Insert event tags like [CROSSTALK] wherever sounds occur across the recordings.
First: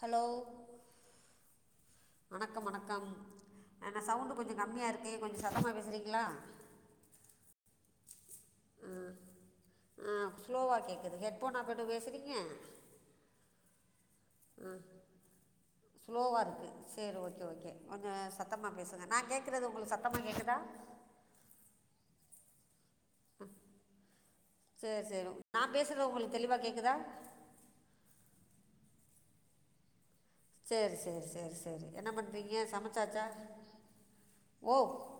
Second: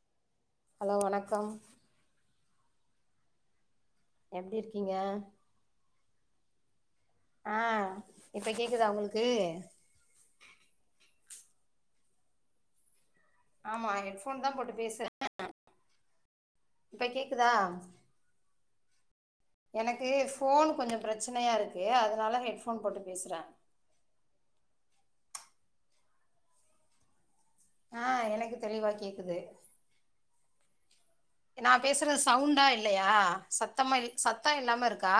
hello hello வணக்கம் வணக்கம் வணக்கம் அ ன சவுண்டு எப்டி கொஞ்சம் கம்மியா இருக்கீங்க இருக்கு கொஞ்சம் சத்தமா பேசுறீங்களா ஆ இப்ப கேக்குதா உங்களுக்கு ஆ ஸ்லோவா கேக்குது ஹெட்ஃபோனா போட்டு பேசுறீங்க ஆமா ஹெட்ஃபோன் தா ஆ போட்டு பேசுறே ஸ்லோவா இருக்கு இப்ப சேரி ஓகே கேக்குதா ஓகே கொஞ்ச சத்தமா பேசுங்க நா கேக் எனக்கு ஃபோன் கொஞ்சோ பிரச்சனையா இருக்கு அதனால ஹெட்ஃபோன் போட்டு பேசுறே சேரி சேரி நா பேசுறது உங்களுக்கு தெளிவா கேக்குதா ஆ எனக்கு தெளிவா கேக்குது சரி சரி சரி நா சரி என்ன பேசுறது பண்ணுறீங்க சவுண்டா இல்லையா சமைச்சாச்சா சத்தமா இல் சத்தோ இல்லாம இருக்கா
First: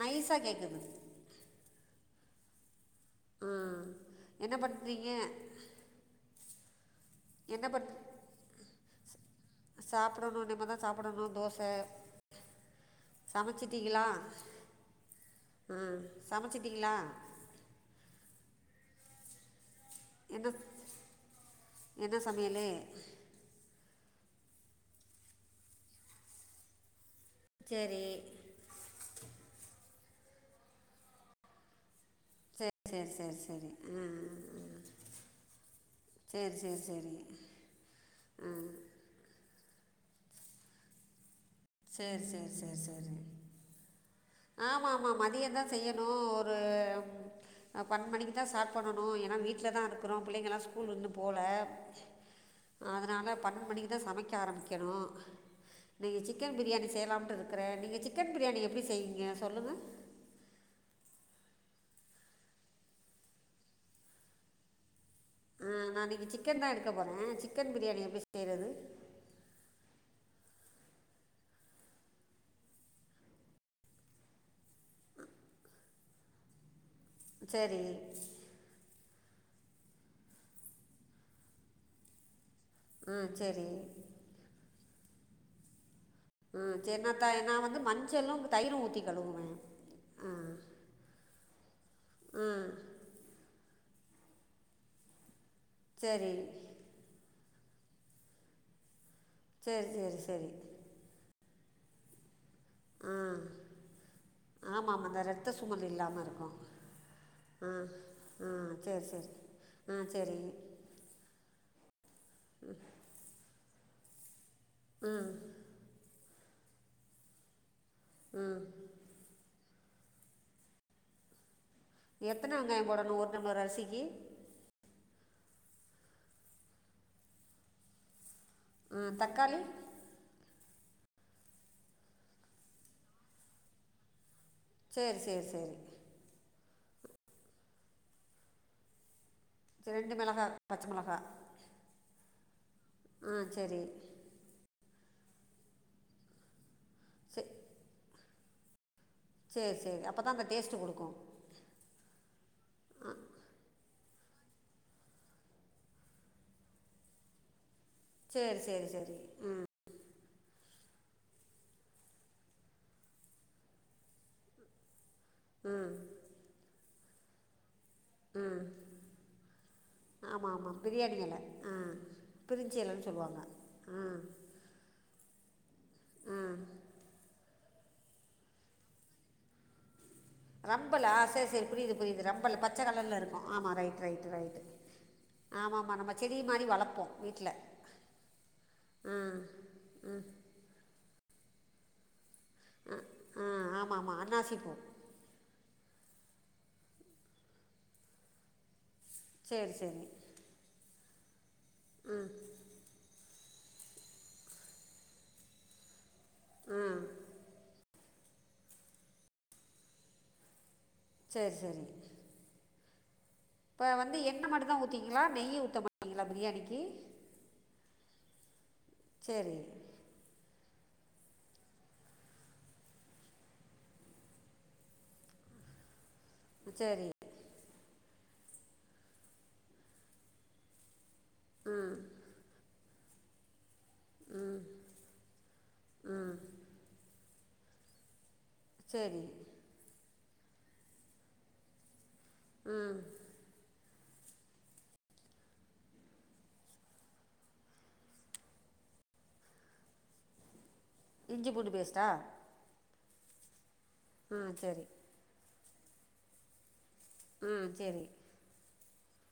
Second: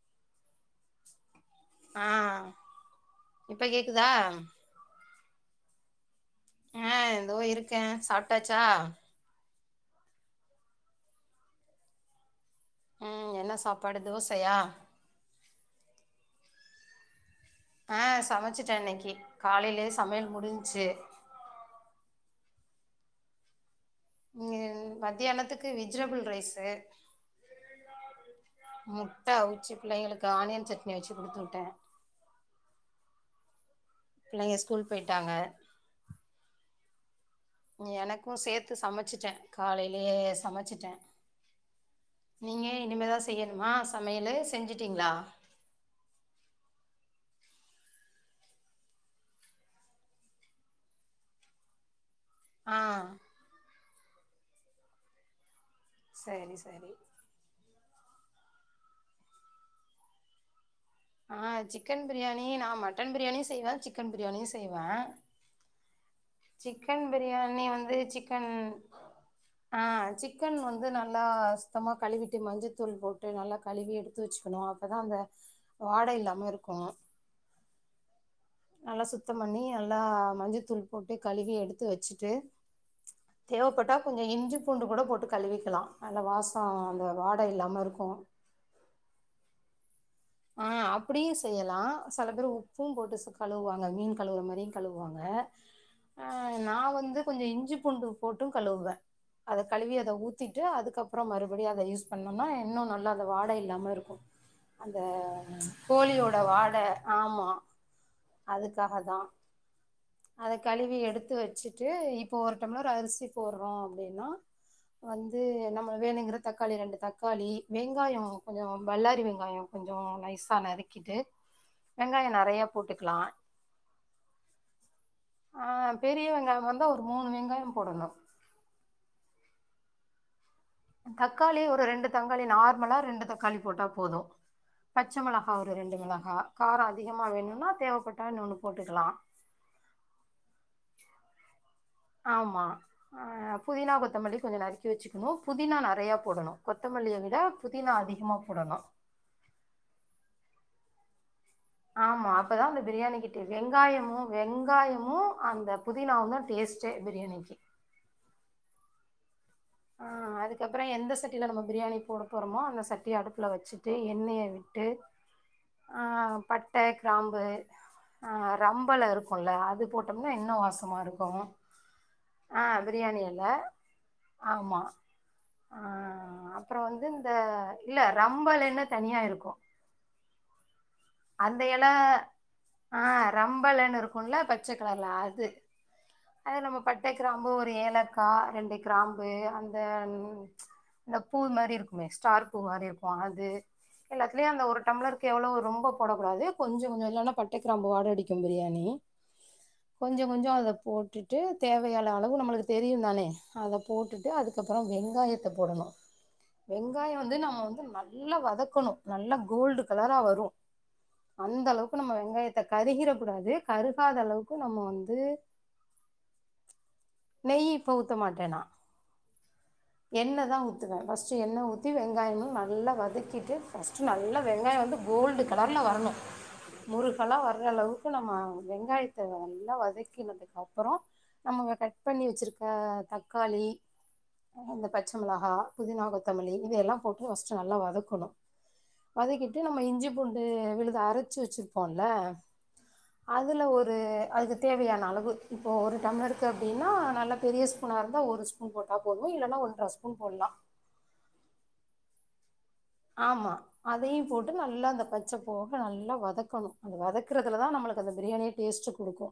நைஸா கேக்குது ஆ இப்ப கேக்குதா ரிங்க ஏதோ இருக்கே சாப்டாச்சா சாப்பிடணு இனிமே தா சாப்பிடணு தோச ம் என்ன சாப்பாடு சமச்சுட்டீங்களா தோசையா ஆ சமச்சுட்டீங்களா ஆ சமச்சட்டே இன்னைக்கி காலையிலேயே சமையல் என்ன முடிஞ்ச்சு என்ன சமையலு இங்க மத்தியானத்துக்கு வெஜிடபுள் ரைஸு சேரி முட்டை அவுச்சு பிள்ளைங்களுக்கு ஆனியன் சட்னி வச்சு குடுத்து விட்டே சேரி சேரி சேரி சேரி பிள்ளைங்க ஸ்கூல் போயிட்டாங்க சேர் சேர் சேரி எனக்கு சேத்து சமச்சுட்டே காலைலையே சமச்சுட்டே சரி சரி நீங்க சரி சரி இனிமேதா செய்யணுமா சமையலு செஞ்சுட்டீங்களா [UNINTELLIGIBLE] தா செய்ய [UNINTELLIGIBLE] த அ பண்னென்டு மணிக்கு தான் ஸ்டார்ட் பண்ணனு ஏனா வீட்ல தா இருக்குறோ புள்ளைங்கலா ஸ்கூல் இன்னு போல [INAUDIBLE] அதனால பன்னென்டடு மணிக்கு தா சமைக்க ஆரம்பிக்கணு இன்னைக்கி சரி சிக்கன் பிரியாணி சரி செய்யலாம்ட்டு இருக் க்குறே நீங்க சிக்கன் பிரியாணி எப்டி செய்வீங்க சொல்லுங்க ஆ சிக்கன் பிரியாணி நா மட்டன் பிரியாணியு செய்வே சிக்கன் பிரியாணியு செய்வே ஆ நா இன்னைக்கு சிக்கன் தா எடுக்க போறே பிரியாணி சிக்கன் வந்து பிரியாணி எப்டி சிக்கன் செய்றது ஆ சிக்கன் வந்து நல்லா சுத்தமா கழுவிட்டு மஞ்சத்தூள் போட்டு நல்லா கழுவி எடுத்து வச்சுக்கணு அப்போதா அந்த வாடை இல்லாம இருக்கு சேரி நல்லா சுத்தம் பண்ணி நல்லா மஞ்ச தூள் போட்டு கழுவி எடுத்து வச்சுட்டு ஆ சரி தேவப்பட்டா கொஞ்சோ இஞ்சி பூண்டு கூட போட்டு கழுவிக்கலா நல்ல வாசம் அந்த வாட இல்லாம இருக்கு தயிரு ஊத்தி கழுவுவே ஆ அப்டியு செய்யலா செல பேர் உப்பும் போட்டு கழுவுவாங்க மீன் கழுவுற மாதிரியு கழுவுவாங்க அ சரி நா வந்து கொஞ்சோ இஞ்சி பூண்டு போட்டு கழுவுவே அத சரி கழுவி சரி அத சரி ஊத்திட்டு அதுக்கப் புறம் மறுபடியு அத யூஸ் பண்ணோனா இன்னு நல்லா அது வாடை இல்லாமல் இருக்கு ஆமாம் அந்த ஆமாம் ரத்த சுமல் இல்லாமல் கோழியோட இருக்கும் வாட ஆமா அதுக்காக தா ம் செரி அத கழுவி எடுத்து வச்சு ட்டு இப்ப ஒரு டம்ளர் ஒரு அரிசி போடுறோ அப்டின்னா வந்து நம் வேணுங்கிற தக்காளி ரெண்டு தக்காளி வெங்காயோ கொஞ்சோ வல்லாரி வெங்காயோ கொஞ்சோ நைஸா நறுக்கிட்டு வெங்காயோ எத்தன நெறைய வெங்காயோ போட்டுக்கலா போடணு ஒரு டம்ளர் அரிசிக்கு ஆ பெரிய வெங்காயம் வந்த ஒரு மூணு வெங்காயம் போடணு ம் தக்காளி தக்காளி ஒரு ரெண்டு தக்காளி நார்மலா ரெண்டு தக்காளி போட்டா போது பச்ச சரி சரி மிளகா சரி ஒரு ரெண்டு மிளகா ரோ அதிகமா வேணுமனா தேவைப்பட்டா இன்னு ஒன்னு போட்டுக்கலா செரி ரெண்டு மிளகா பச்ச மிளகா ஆமா ஆ புதினா கொத்தமல்லி கொஞ்சோ நறுக்கி வச்சுக்கணு புதினா நெறையா போடனு கொத்தமல்லியை விட புதினா அதிகமா போடணு சேரி சேரி அப்போதா அந்த டேஸ்ட்டு குடுக்கு ஆமா அப்பதா அந்த பிரியாணி கிட்ட வெங்காயமு வெங்காயமு அந்த புதினாவு தா டேஸ்ட் சே பிரியாணிக்கு சேரி சேரி சேரி ம் ஆ அதுக்கப்புறோ எந்த சட்டியில்ல நம்ம பிரியாணி போட போகிறோமோ அந்த சட்டியை அடுப்பில்ல வச்சுட்டு எண்ணெய விட்டு ஆ பட்ட கிராம்பு ஆ ரமபல இருக்குல அது போட்டோமனா ஆமாம் இன்னு ஆமாம் வாசமா பிரியாணி இருக்கு இலை ஆ ஆ பிரிஞ்சி இலைன்னு பிரியாணி எல சொல்லுவாங்க ஆ ஆமா ஆ அப்புறோ வந்து இந்த இல்ல ரம்ப இலயினே தனியா இருக்கு ரம்பலா சரி அந்த சரி இல புரியுது புரியுது ரம்பல் பச்சை ஆ கலரில் இருக்கும் ஆமாம் ரம்பலன்னு ரைட் ரைட் இருக்கும்ல ரைட்டு பச்ச கலர்ல அ து ஆமாம்மா நம்ம செடி அது மாதிரி நம்ம பட்ட வளர்ப்போம் கிராம்பு வீட்டில் ஒரு ஏலக்காய் ரெண்டு கிராம்பு அந்த ம்ச் அந்த பூ மாதிரி இருக்குமே ஸ்டார் பூ மாதிரி இருக்கு ஆ அது ஆமாம் ஆமாம் எல்லாத்துலயு அன்னாசி அந்த பூ ஒரு டம்ளர் கேவலோ ரொம்ப போடக்க கூடாது கொஞ்சோ கொஞ்சோ இலைன்னா பட்ட கிராம்பு வாட அடிக்கு பிரியாணி சேரி சேரி கொஞ்ச கொஞ்சோ அத போட்டுட்டு தேவையான அளவு நம்மளுக்கு தெரியு தானே அத போட்டுட்டு அதுக்கப்புறோ வெங்காயத்த போடணு வெங்காயோ வந்து நம்ம வந்து நல் லா வதக்கணு நல்லா கோல்டு கலரா வரு சரி அந்த சரி அளவுக்கு நம்ம வெங்காயத்த கரிகிற கூடாது இப்போ கருகாத வந்து என்ன அளவுக்கு நம்ம மட்டும்தா வந்து ஊத்துவீங்களா நெய் ஊத்த மாட்டீங்களா பிரியாணிக்கு நெய் இப்ப ஊத்த மாட்டே நா சேரி எண்ணெ தா ஊத்துவேன் ஃபஸ்டு எண்ணெ ஊத்தி வெங்காயமு நல்ல வதக்கிட்டு ஃபஸ்ட் டு நல்ல வெங்காயோ வந்து கோல்டு கலர்ல வரணு சரி முறு கலாவர்ர அளவுக்கு நம்ம வெங்காயத்த நல்லா வதக்கினதுக்கு அப்புறோ நம்ம கட் பண்ணி வச்சிருக்க தக்காளி அ இந்த பச்ச மிளகா புதினா கொத்தமலி இதையெல்லா போட்டு ஃபஸ்ட் நல்லா வதக்கணு சரி வதக்கிட்டு நம்ம இஞ்சி பூண்டு விழுத அரச்சு வச்சிருப்போல்ல ம் அதில ஒரு அதுக்கு தேவையான அளவு இப்போ ஒரு டம்ளர் இருக்கு அப்டின்னா நல்லா பெரிய ஸ்பூனாக இருந்தா ஒரு ஸ் பூன் போட்டா போது இல்லனா ஒன்ற ஸ்பூன் போட்லா இஞ்சி பூண்டு பேஸ்ட்டா ஆமா அதையு ஆ போட்டு சரி நல்லா அந்த பச்ச போக நல்லா வதக்கணு வதக் ஆ க்கிறதுல தா நமளுக்கு அந்த பிரியாணியே டேஸ்டு கொடுக்கு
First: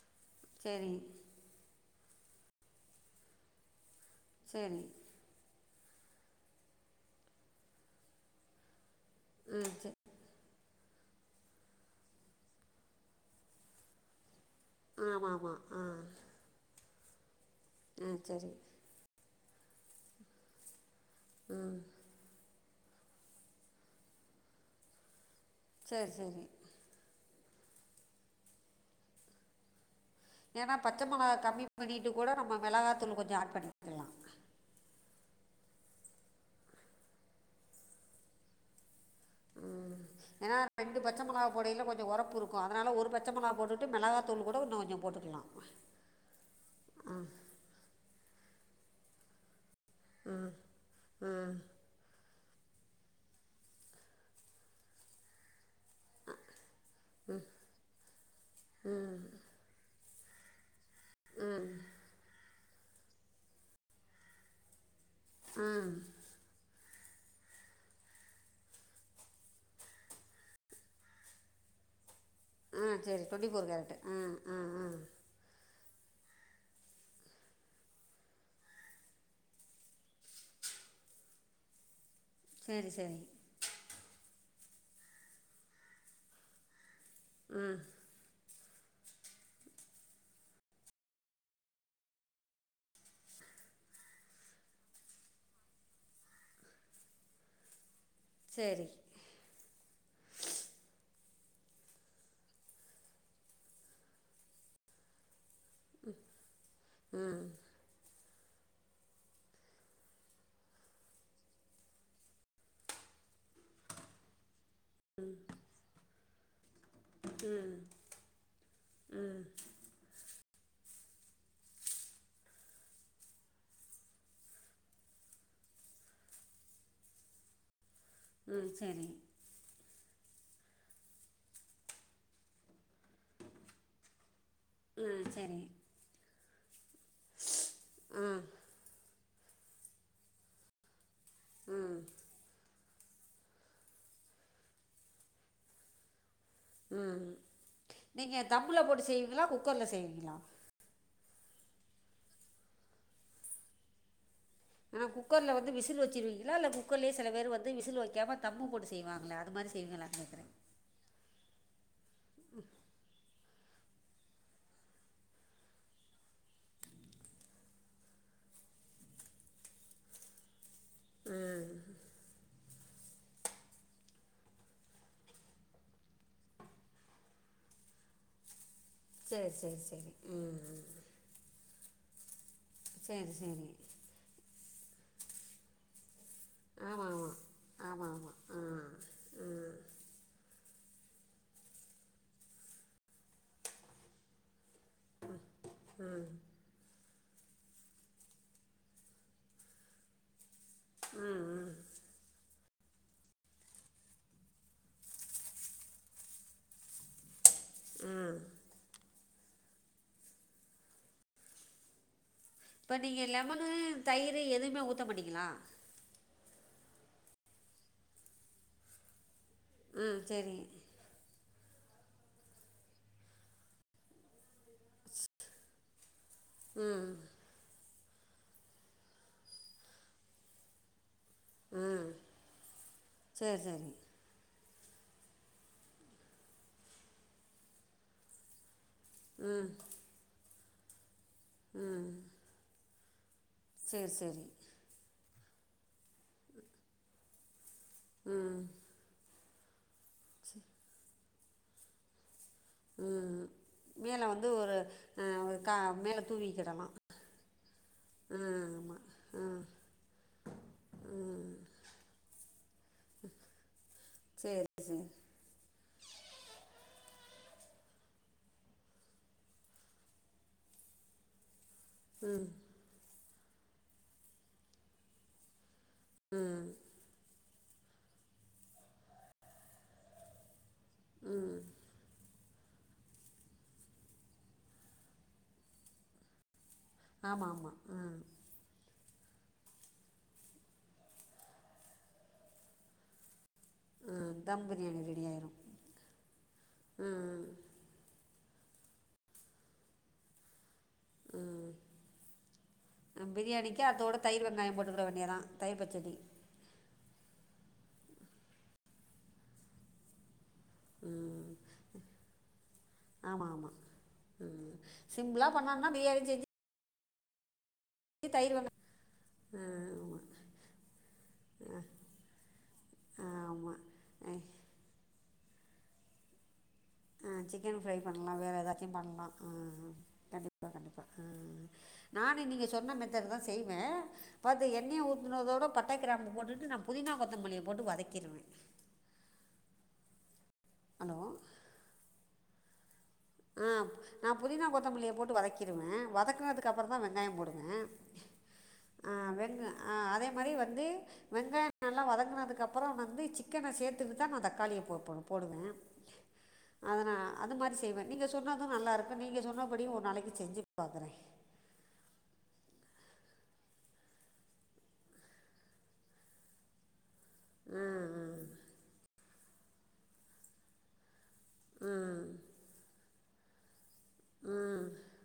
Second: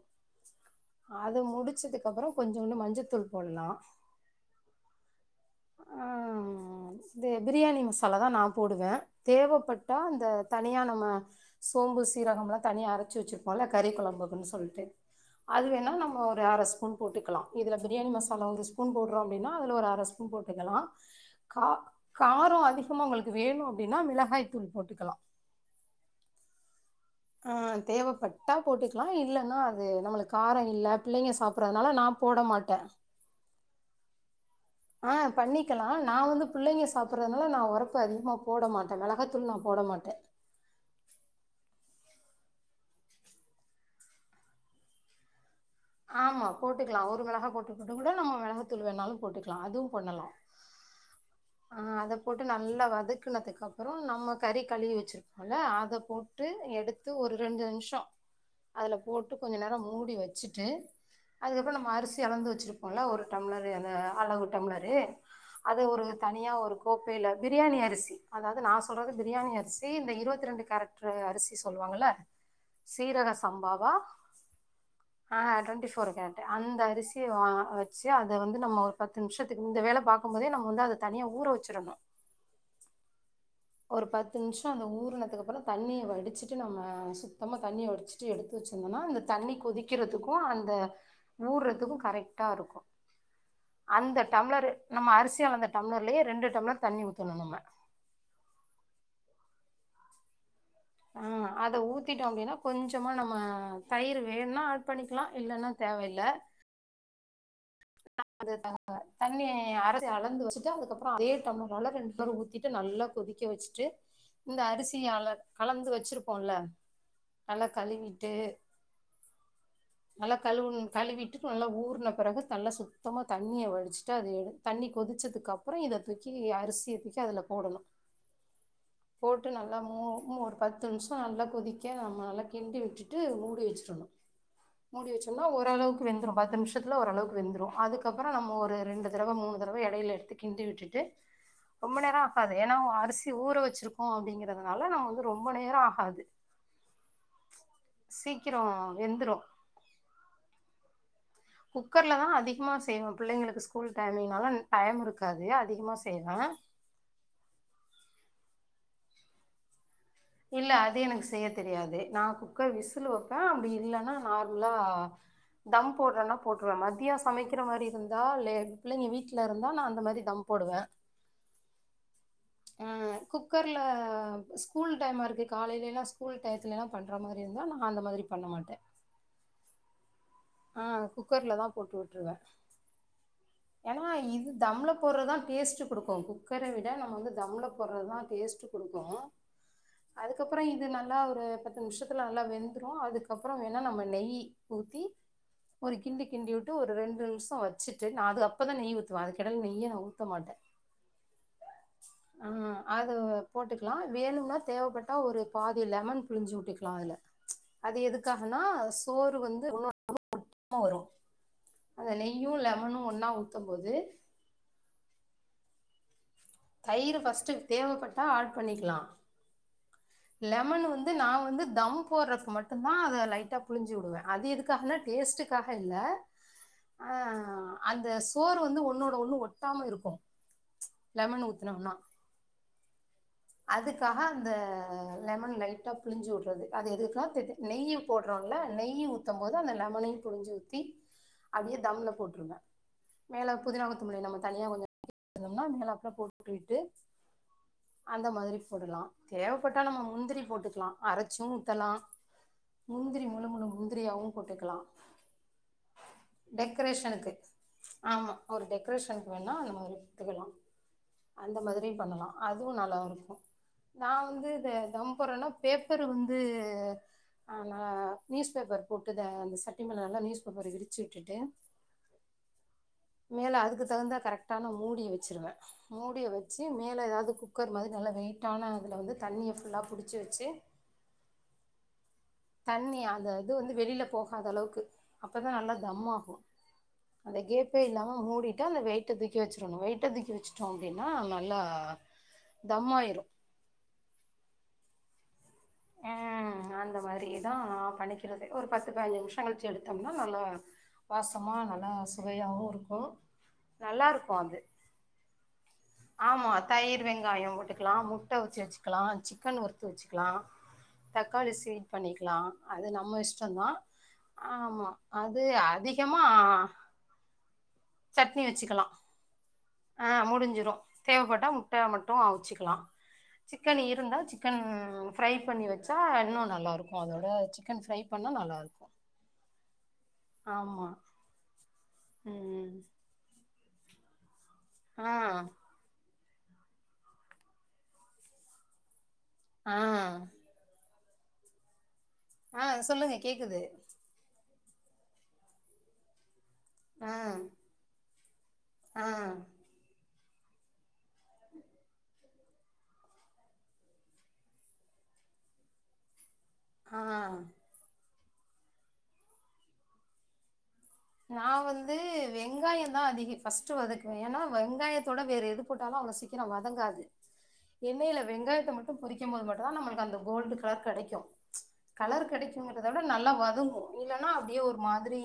சேரி அத முடிச்சதுகப்புறோ கொஞ்சோன்டு மஞ்சத்தூள் போட்லா செரி ஆ து பிரியாணி மசாலா தா நா போடுவே ஆ தேவப்பட்டா சரி அந்த தனியா நம்ம சோம்பு சீரகம்லா தனியா அரச்சி வச்சுருப்போல்ல கறி கொழம்புக்குன் சொல் ஓகே ஆமாம் ஆமாம் ஆ அதுவேணா நம்மோ ஒரு அர ஸ்பூன் போட்டுக்கலாம் இதில பிரியாணி ஆ மசாலா சரி ஒரு ஸ்பூன் போடுறோ அப்டின்னா அதில ஒரு அர ஸ்பூன் போட்டுக்கலா கா ம் காரோ அதிகமா உங்களுக்கு வேணு அப்டின்னா மிளகாய் தூள் போட்டுக்கலா சேர் சேரி ஆ தேவப்பட்டா போட்டுக்கலா இல்லென்னா அது நம்மளுக் ஏன்னா பச்ச மொளகா கம்மி பண்ணிட்டு கூட போட நம்ம மாட்டே மிளகாத்தூள் கொஞ்சோ ஆட் பண்ணிக்கலா ஆ பண்ணிக்கலா நா வந்து பிள்ளைங்க சாப்படுறதுனால நா ஒறப்பு அதிகமா போட மாட்டே மெளகாய் தூள் நா போட மாட்டே ஏன்னா ரெண்டு பச்ச மெளாகா பொடையில கொஞ்சோ ஒறப்பு இருக்கு அதனால ஒரு பச்ச மொளாக போட்டுட்டு மிளகா தூள் கூட இன்னு கொஞ்சோ போட்டுக்கலா ஆமா போட்டுக்கலா ஒரு மிளகா போட்டுக்கட்டு கூட நம்ம மிளகாதூள் வேணாலு போட்டுக்கலா அது பண்ணலாம் ஆ அத போட்டு நல்லா வதக்கனதுக்கு அப்புறோ நம்ம கறி கழுவி வச்சருக்கோல அத போட்டு எடுத்து ஒரு ரெண்டு நிம்ஷோ அதுல போட்டு கொஞ்ச நேரோ மூடி வச்சுட்டு அதுக்கப்புறோ நம்ம அரிசி அளந்து வச்சிருப்போல்ல ஒரு டம்ளரு அந்த அளவு டம்ளரு அது ஒரு தனியா ஒரு கோப்பையில பிரியாணி அரிசி அதாவுது நா சொல்றது பிரியாணி அரிசி இந்த இருவத்தி ரெண்டு கேரட் ற்ற அரிசி சொல்லுவாங்கள ஆ செரி ட்வெண்ட்டி ஃபோர் கேரட்டு ஆ ட்வெண்டி ஃபோர் கேரட் அந்த அரிசி வா வச்சு அத வந்து நம்ம ஒரு பத்து நிம்ஷத் இந்த வேல பாகும்போதே நம்ம வந்து அத தனியா ஊற வச்சிரணு சேரி சேரி ஒரு பத்து நிம்ஷோ அந்த ஊறினதுக்குப்புறோ தண்ணிய வடிச்சுட்டு நம்ம சுத்தமா தண்ணிய வடிச்சு சு எடுத்து வச்சிருந்தேன்னா அந்த தண்ணி கொதிக்கிறதுக்கு அந்த ஊற்றதுக்கு கரெக்ட்டா இருக்கு அந்த டம்ளரு நம்ம அரிசிய அளந்த டம்ளர்லேயே ரெண்டு டம்ளர் தண்ணி ஊத்தணு நம்ம சேரி ஆ அத ஊத்திட்டோ அப்டின்னா கொஞ்சமா நம்ம தயிர் வேணுனா ஆட் பண்ணிக்கலா இல்லன்னா தேவயில்ல ம் அது தண்ணி அரசி அளந்து வச்சுட்டு அதுக்கப்புறோ அதே டம்ளர்ல ரெண்டு பேரு ஊத்திட்டு நல்லா கொதிக்க க்க வச்சுட்டு இந்த அரிசி அ அலந்து வச்சிருப்போல்ல நல்லா கலுவிட்டு நல்லா கழுவனு கழுவிட்டு நல்லா ஊர்ன பெறகு நல்லா சுத்தமா தண்ணிய வடிச்சுட்டு அது எடு தண்ணி கொதிச்சது அப்புற இத தூக்கி அரிசிய தூக்கி அதுல போடணு ம் சரி போட்டு நல்லா மூ ஒரு பத்து நிமிஷ நல்லா கொதிக்க நம்ம நல்லா கிண்டி விட்டுட்டு மூடி வச்சுருணு ஆ மூடி வச்சோம்னா சரி ஓரளவுக்கு வெந்துரு பத்து நிமிஷத்துல ஓரளவுக்கு வெந்துரு ஆ அதுக்கப்புற நம்ம ஒரு ரெண்டு தடவ மூணு தடவ எடையில எடுத்து கிண்டி விட்டுட்டு ரொம்ப நேர ஆகாது ஏன்னா அரிசி ஊற வச்சிருக்கோ அப்படிங்கிறதுனால நம்ம வந்து ரொம்ப நேரோ ஆகாது ம் நீங்க சீக்கிரம் தம்ள போட்டு வெந்துடும் செய்வீங்களா குக்கர்ல செய்வீங்களா குக்கர்ல தா அதிகமாக செய்வோ பிள்ளைங்களுக்கு ஸ்கூல் டைமிங்னால டைம் ஆன இருக்காது குக்கர்ல வந்து அதிகமா விசில் செய்வேன் வச்சிருவீங்களா இல்ல குக் கர்லயே சில பேர் வந்து விசில் வைக்காம தம்மு போட்டு செய்வாங்கள அதுமாரி செய்வீங்களானு கேக்குற இல்ல அது எனக்கு செய்ய தெரியாது நா குக்க விசில் வைப்ப அப்டி இல்லனா நார்மலா தம் போடுறன்னா போட்ருவே மதிய சமைக்கிற மாரி இருந்தா லே பிள்ளைங்க வீட்ல இருந்தா நா அந்த மாரி தம் போடுவ ம் ம் கு குக்கர்ல ஸ்கூல் டைமா இருக்கு காலையிலலா ஸ்கூல் டையத்துலலா பண்ற மாரி இருந்தா நா அந்த மாதிரி பண்ண மாட்ட செரி செரி செரி ம் ஆ குக்கர்ல தா போட்டு வுட்ருவ செரி செரி ஏனா இது தம்ள போடுறதா டேஸ்ட்டு குடுக்கு குக் குக்கர விட ஆமா நம்ம ஆமா வந்து தம்ள ஆமா போடுறதுதா ஆமா ஆ டேஸ்டு குடுக்கு ஆ அதுக்கப்பற இது நல்லா ஒரு பத்து நிமிஷத்துல நல்லா வெந்துரு அதுக்கப்பற வேனா நம்ப நெய் ஊத்தி ம் ஒரு கிண்டு கிண்டி வுட் ஒரு ரெண்டு நிமிஷோ வச்சுட்டு நா அது அப்ப தா நெய் ஊத்துவே அதுக்கெடைல நெய்ய நா ஊத்த மாட்டே ம் ம் ம் அது போட்டுகலா வேணும்னா தேவபட்டா ஒரு பாதி லெமன் பிழுஞ்சு விட்டுக்கலா அதுல அது எதுக்காகனா சோறு வந்து ஒன்னு [UNINTELLIGIBLE] வரு அந்த நெய்யு லெம அப்ப நீங்க லெமனு தயிரு எதுமே ஊத்த மாடிங்களா தயிர் ஃபஸ்ட் தேவபட்டா ஆட் பண்ணிக்லா ம் சரி லெமன் வந் து நா வந்து தம் போரது மட்டு தா அத லைட்டாப் புழிஞ்சு வுடுவ அது எதுக்காகனா டேஸ்ட்காக இல்ல அ அந்த சோறு வந்து ஒன்னோடு ஒண்ணு ஒட்டாம இருக்கு லெமன் ஊத்துனம்னா சரி சரி அதுக்காக அந்த லெமன் லைட்டா புழிஞ்சு வுடுறது அது எதுக்கா தெதெ நெய் போடுறோல நெய் ஊத் தும் போது அந்த லெமனையு புழிஞ்சி ஊத்தி அப்டியே தம்ள போட்ருங்க மேல புதினா கொத்த சரி மல்லி நம்ம சரி தனியா கொஞ்ச [UNINTELLIGIBLE] மேல இப்ப போட்டுட்டு அந்த மாதிரி போடலா தேவபட்டா நம்ம முந்திரி போட்டுக்கலா அரச்சு ஊத்தலா முந்திரி ம் முழு முழு முந்திரியாவு மேலே வந்து போட்டுக்கலா ஒரு ஆ, ஒரு கா மேலே தூவிக்கிடலாம் டெக்கரேஷனுக்கு ஆமா ஆ ஒரு ஆமாம் டெக்ரேஷனுக்கு ஆ வேனா அந்த மாரி எத்துக்கலா ம் அந்த மாதுரியு பண்ணலா அதுவு நல்லா இருக்கு நா வந்து சரி இந்த சரி தம் பொட்றனா பேப்பரு உந்து ஆனா நியூஸ் பேப்பர் போட்டு இத அந்த சட்டிமெல நல்லா நியூஸ் பேப்பரு விருச்சு விட்டுட்டு ம் மேல அதுக்கு தகுந்த கரெட்டான மூடிய வச்சிருவே மூடிய வச்சு ம் மேல எதாது குக் குக்கர் மாதுரி நல்லா வெயிட்டான அதுல வந்து தண்ணிய ஃபுல்லா புடுச்சு வச்சு ம் தண்ணி அந்த இது வந்து வெளில போகாத அளவுக்கு அப்பதா நல்லா தம் ஆகு அந்த ஆமாம் கேப்பே ஆமாம் இல்லாம ம் மூடி [UNINTELLIGIBLE] அந்த வெய்ட்ட தூக்கி வச்சுரனு வெய்ட்ட தூக்கி வச்சுட்டோ அப்டின்னா நல்லா தம்மாயிரு அ தம் பிரியாணி ரெடி ஆயிரு அ அந்த மாரியெதா பண்ணிக்கிறது ஒரு பத்து பதின்ஞ்சு நிமிஷோ கழிச்சு எடுத்தொம்னா நல்லா வாசமா ம் நல்லா சுவையாவு இருக்கு நல்லாருக்கு அது [UNINTELLIGIBLE] வேண்டியதா தயிர் பச்சடி ஆமா தயிர் வெங்காயோ போட்டுக்கலா முட்ட அவ்ச்சு வெச்சுகலா சிக்கன் வருத்து வெச்சுக்கலா ம் தக்காளி ஸ்வீட் பண்ணிக்கலா அது நம்ம ஆமாம் இஷ்டந்தா ஆமாம் ம் ஆமா அது சிம்பிளாக பண்ணோம்னா அதிகமா பிரியாணி செஞ்சு தயிர் சட்னி வெங்காயம் வச்சுக்கலா ஆ அ ஆமாம் முடுஞ்சுரு தேவப்பட்டா ஆ முட்டய மட்டு அவுச்சுக்கலா சிக்கன் ஆமாம் இருந்தா ஆ சிக்கன் ஃப்ரை பண்ணி வச்சா இன்னு நல்லா இருக்கு அ சிக்கன் ஃப்ரை பண்ணலா வேறு எதாச்சு பண்லா ஆ கண்டிப்பா ஆமா கண்டிப்பா ஆ நானு நீங்க ம் சொன்ன மெத்தடுதா செய்வே பத் ஆ எண்ணெய ஊத்துனதோட பட்டக் கிராம்பு போட்டுட்டு நா புதினா கொத்தமல்லிய போட்டு வதக்கிருவே ஆ அலோ ஆ சொல்லுங்க கேக்குது அ நா புதினா கொத்தமல்லிய போட்டு வதக்கிருவே வதக்குனதுக் துக்கப்பறொந் தா ஆ வெங்காயோ போடுவே ஆ அ வெங்க அ அதே மாரி வந்து வெங்காயெ நல்லா வதங்குனதுக்கு அப்பறோ வந்து சிக்கன சேத்துட்டு தா நா தக்காளிய போ பொ போடுவே ஆ அது நா அது மாரி செய்வே நீங்க சொன்னது நல்லா இருக்கு நீங்க சொன்னபடி ஒரு நாளக்கி செஞ்சு பாக்குறே நா வந்து வெங்காயந் தா அதிக ஃபஸ்ட்டு வதக்குவே ஏன்னா வெங்காயத்தோட வேற எது போட்டாலு அவ்ளோ சீக்கரொ வதங்காது ஆ எண்ணெயில ஆ வெங்காயத்த மட்டு பொறிக்கும் போது மட்டுந்தா நம்மளுக்கு அந்த கோல்டு கலர் கெடைக்கு ஆ கலர் கெடைக்குங்கறத விட நல்லா வதங்கு இல்லன்னா அப்டியே ஒரு மாதுரி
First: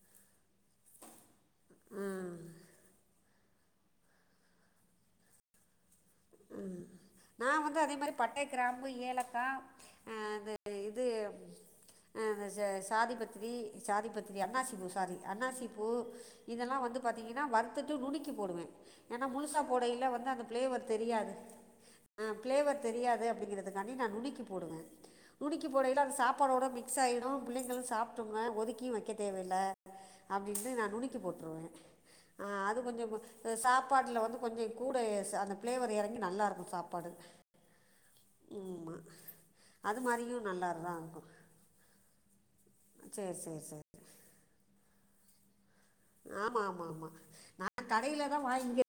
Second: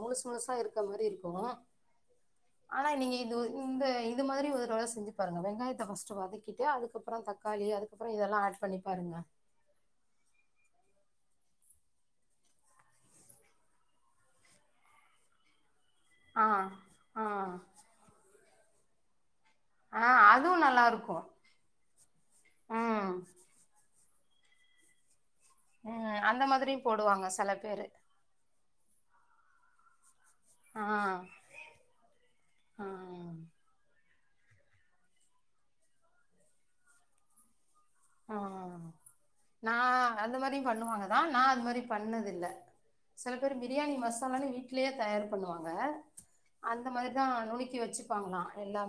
முழுசா முழுசா இருக்க மாரி இருக்கு ஆனா நீங்க இது இந்த இது மாரி ஒரு த்ரவ செஞ்சு பாருங்க வெங்காயத்த ஃபஸ்ட்டு வதக் ம் நா வந்து அதே மாரி பட்டை ஆட் பண்ணி கிராம்பு பாருங்க ஏலக்கா அ அது அ இது அ இந்த ச சாதி பத்திரி சாதி பத்திரி அண்ணாசி பூ சாரி அண்ணாசி பூ ஆ இதெல்லா வந்து ஆ பாத்திங்கன்னா வறுத்துட்டு நுணுக்கி போடுவே ஏன்னா முழுசா ஆ போடையில வந்து அந்த அதுவு நல்லா ப்ளேவர் இருக்கு தெரியாது ப்ளேவர் ம் தெரியாது அப்டிங்கிற துக்காண்டி நா நுணுக்கி போடுவே நுணக்கி போடயில அது ம் அந்த சாப்பாடோட மாதிரியு மிக்ஸ் போடுவாங்க ஆய்ரு செல பிள்ளைங்களு பேரு சாப் ட்ருங்க ஒதுக்கி வக்கெ தேவ இல்ல அப்டின்னு நா ஆ நுணுக்கி போட்ருவே அ அது ஆ கொஞ்சொ கு சாப்பாட்ல வந்து கொஞ்சொ கூட ச அந்த ஃப்ளேவர் இறங்கி நல்லா இருக்கு சாப்பாடு ஆ ஆமா நா அது அந்த மாதிரியும் மாரி நல்லா தான் பண்ணுவாங்கதா இருக்கும் நா அந்த மாரி பண்ணது இல்ல சில சரி பேர் சரி சரி பிரியாணி மசாலானு வீட்லயே தயார் பண்ணுவாங்க ஆமாம் அந்த ஆமாம் ஆமாம் மாதிரிதா நுணுக்கி நான் கடையில் வச்சுப்பாங்களா தான் எல்லாமே வாங்கி